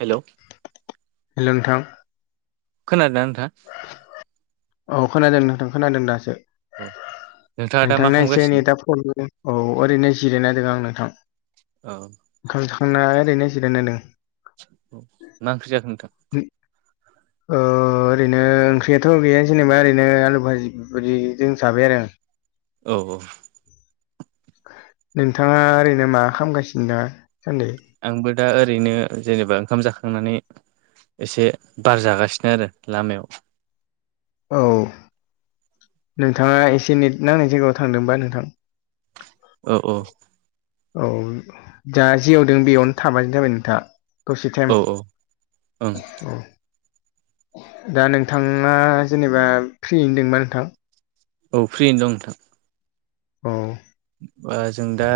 Hello hello नोंथां। खोनादोंना नोंथाङा? औ खोनादों नोंथां खोनादों दासो औ नोंथाङा दा मा नोंथांना एसे खालामगासिनो नेदा फब्लेम औ ओरैनो जिरायनादों आं नोंथां। ओ। खाम जाखांना ओरैनो जिरायना दों। औ, मा ओंख्रि जाखो नोंथां? ओ ओरैनो ओंख्रियाथ' गैया जेनेबा ओरैनो आलु भाजि बेफोर बायदि जों जाबाय आरो आं। औ औ। नोंथाङा ओरैनो मा खामगासिनो दा सान्दै? आंबो दा ओरैनो जेनेबा ओंखाम जाखांनानै एसे बार जागासिनो आरो लामायाव। औ नोंथाङा एसे नेट नांनाय जायगायाव थांदोंबा नोंथां? औ औ। औ दा जिआवदों बेयावनो थाबानो जाबाय नोंथाङा। दसे टाइम औ औ ओं औ। दा नोंथाङा जेनेबा फ्रियैनो दोंबा नोंथां। औ फ्रियनो दं नोंथां। अ जों दा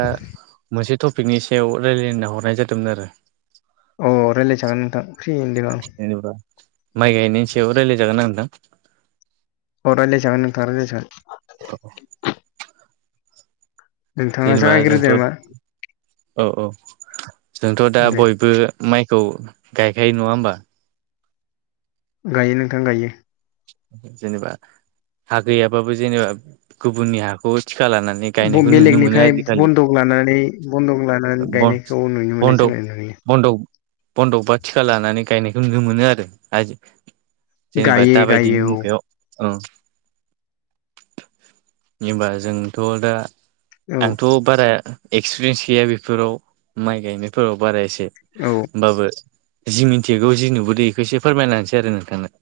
मोनसे टपिकनि सायाव रायलायना हरनाय जादोंमोन आरो। अ रायज्लायखागोन नोंथां फ्रि होनदों आं। ऐ नुब्रा माइ गायनायनि सायाव रायज्लायजागोन नोंथां? अ रायलाय जागोन नोंथां रायलायजागोन। औ नोंथाङा जेनेबा जागायग्रोदो जोंथ' नामा औ औ जोंथ' दा दे बयबो माइखौ गायखायो नङा होमबा? गायो नोंथां गायो। जेनेबा हा गैयाबाबो जेनेबा गुबुननि हाखौ थिखाा लानानै गायनायखौ नुनो मोनो बेलेगनिफ्राय आजिखालि बन्दक लानानै बन्दक लानानै गायनायखौ नुनो मोनो जोङो नुयो। बन्दब बन्दक बा थिखा लानानै गायनायखौ नुनो मोनो आरो। जेनेबा गायो दाबायदि गायो औ हबा जोंथ' दा आंथ' औ बारा एक्सपिरियेन्स गैया बेफोराव माइ गायनायफोराव बारा एसे औ होमबाबो जि मिन्थियगौ जि नुबोदों बेखौ एसे फोरमायनासै आरो नोंथांनो।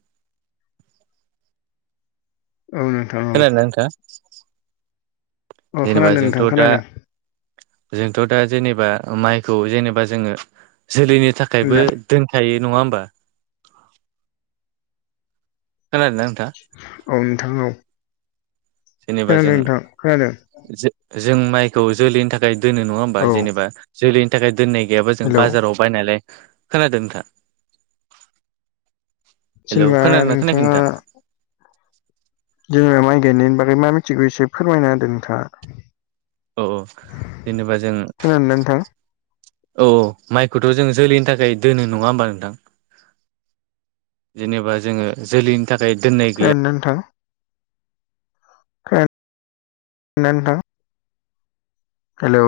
औ नोंथां। औ खोनादों ना नोंथां औ जेनेबा खोनादों जोंथ' नोंथां दा खोनादों जोंथ' दा जेनेबा माइखौ जेनेबा जोङो जोलैनि थाखायबो ना दोनखायो नङा होमबा खोनादोंदा नोंथां? औ नोंथां औ। जेनेबा खोनादों जों नोंथां खोनादों जों माइखौ जोलैनि थाखाय दोनो नङा होमबा औ जेनेबा जोलैनि थाखाय दोननाय गैयाबा जों हेलौ बाजाराव बायनायलाय खोनादों नोंथां। हेल' जेनेबा खोनादोंना खोनायाखै नोंथाङा नोंथा? जेनेबा माइ गायनायनि बागै मा मिथिगौ एसे फोरमायना होदों नोंथाङा। औ औ जेनेबा जों खोनादोंना नोंथां औ माइखौथ' जों जोलैनि थाखाय दोनो नङा होमबा नोंथां? जेनेबा जोङो जोलैनि थाखाय दोननाय गैया खोनादोंना नोंथां खा- ना - दोना नोंथां? हेलौ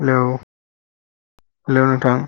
हेलौ हेलौ नोंथां।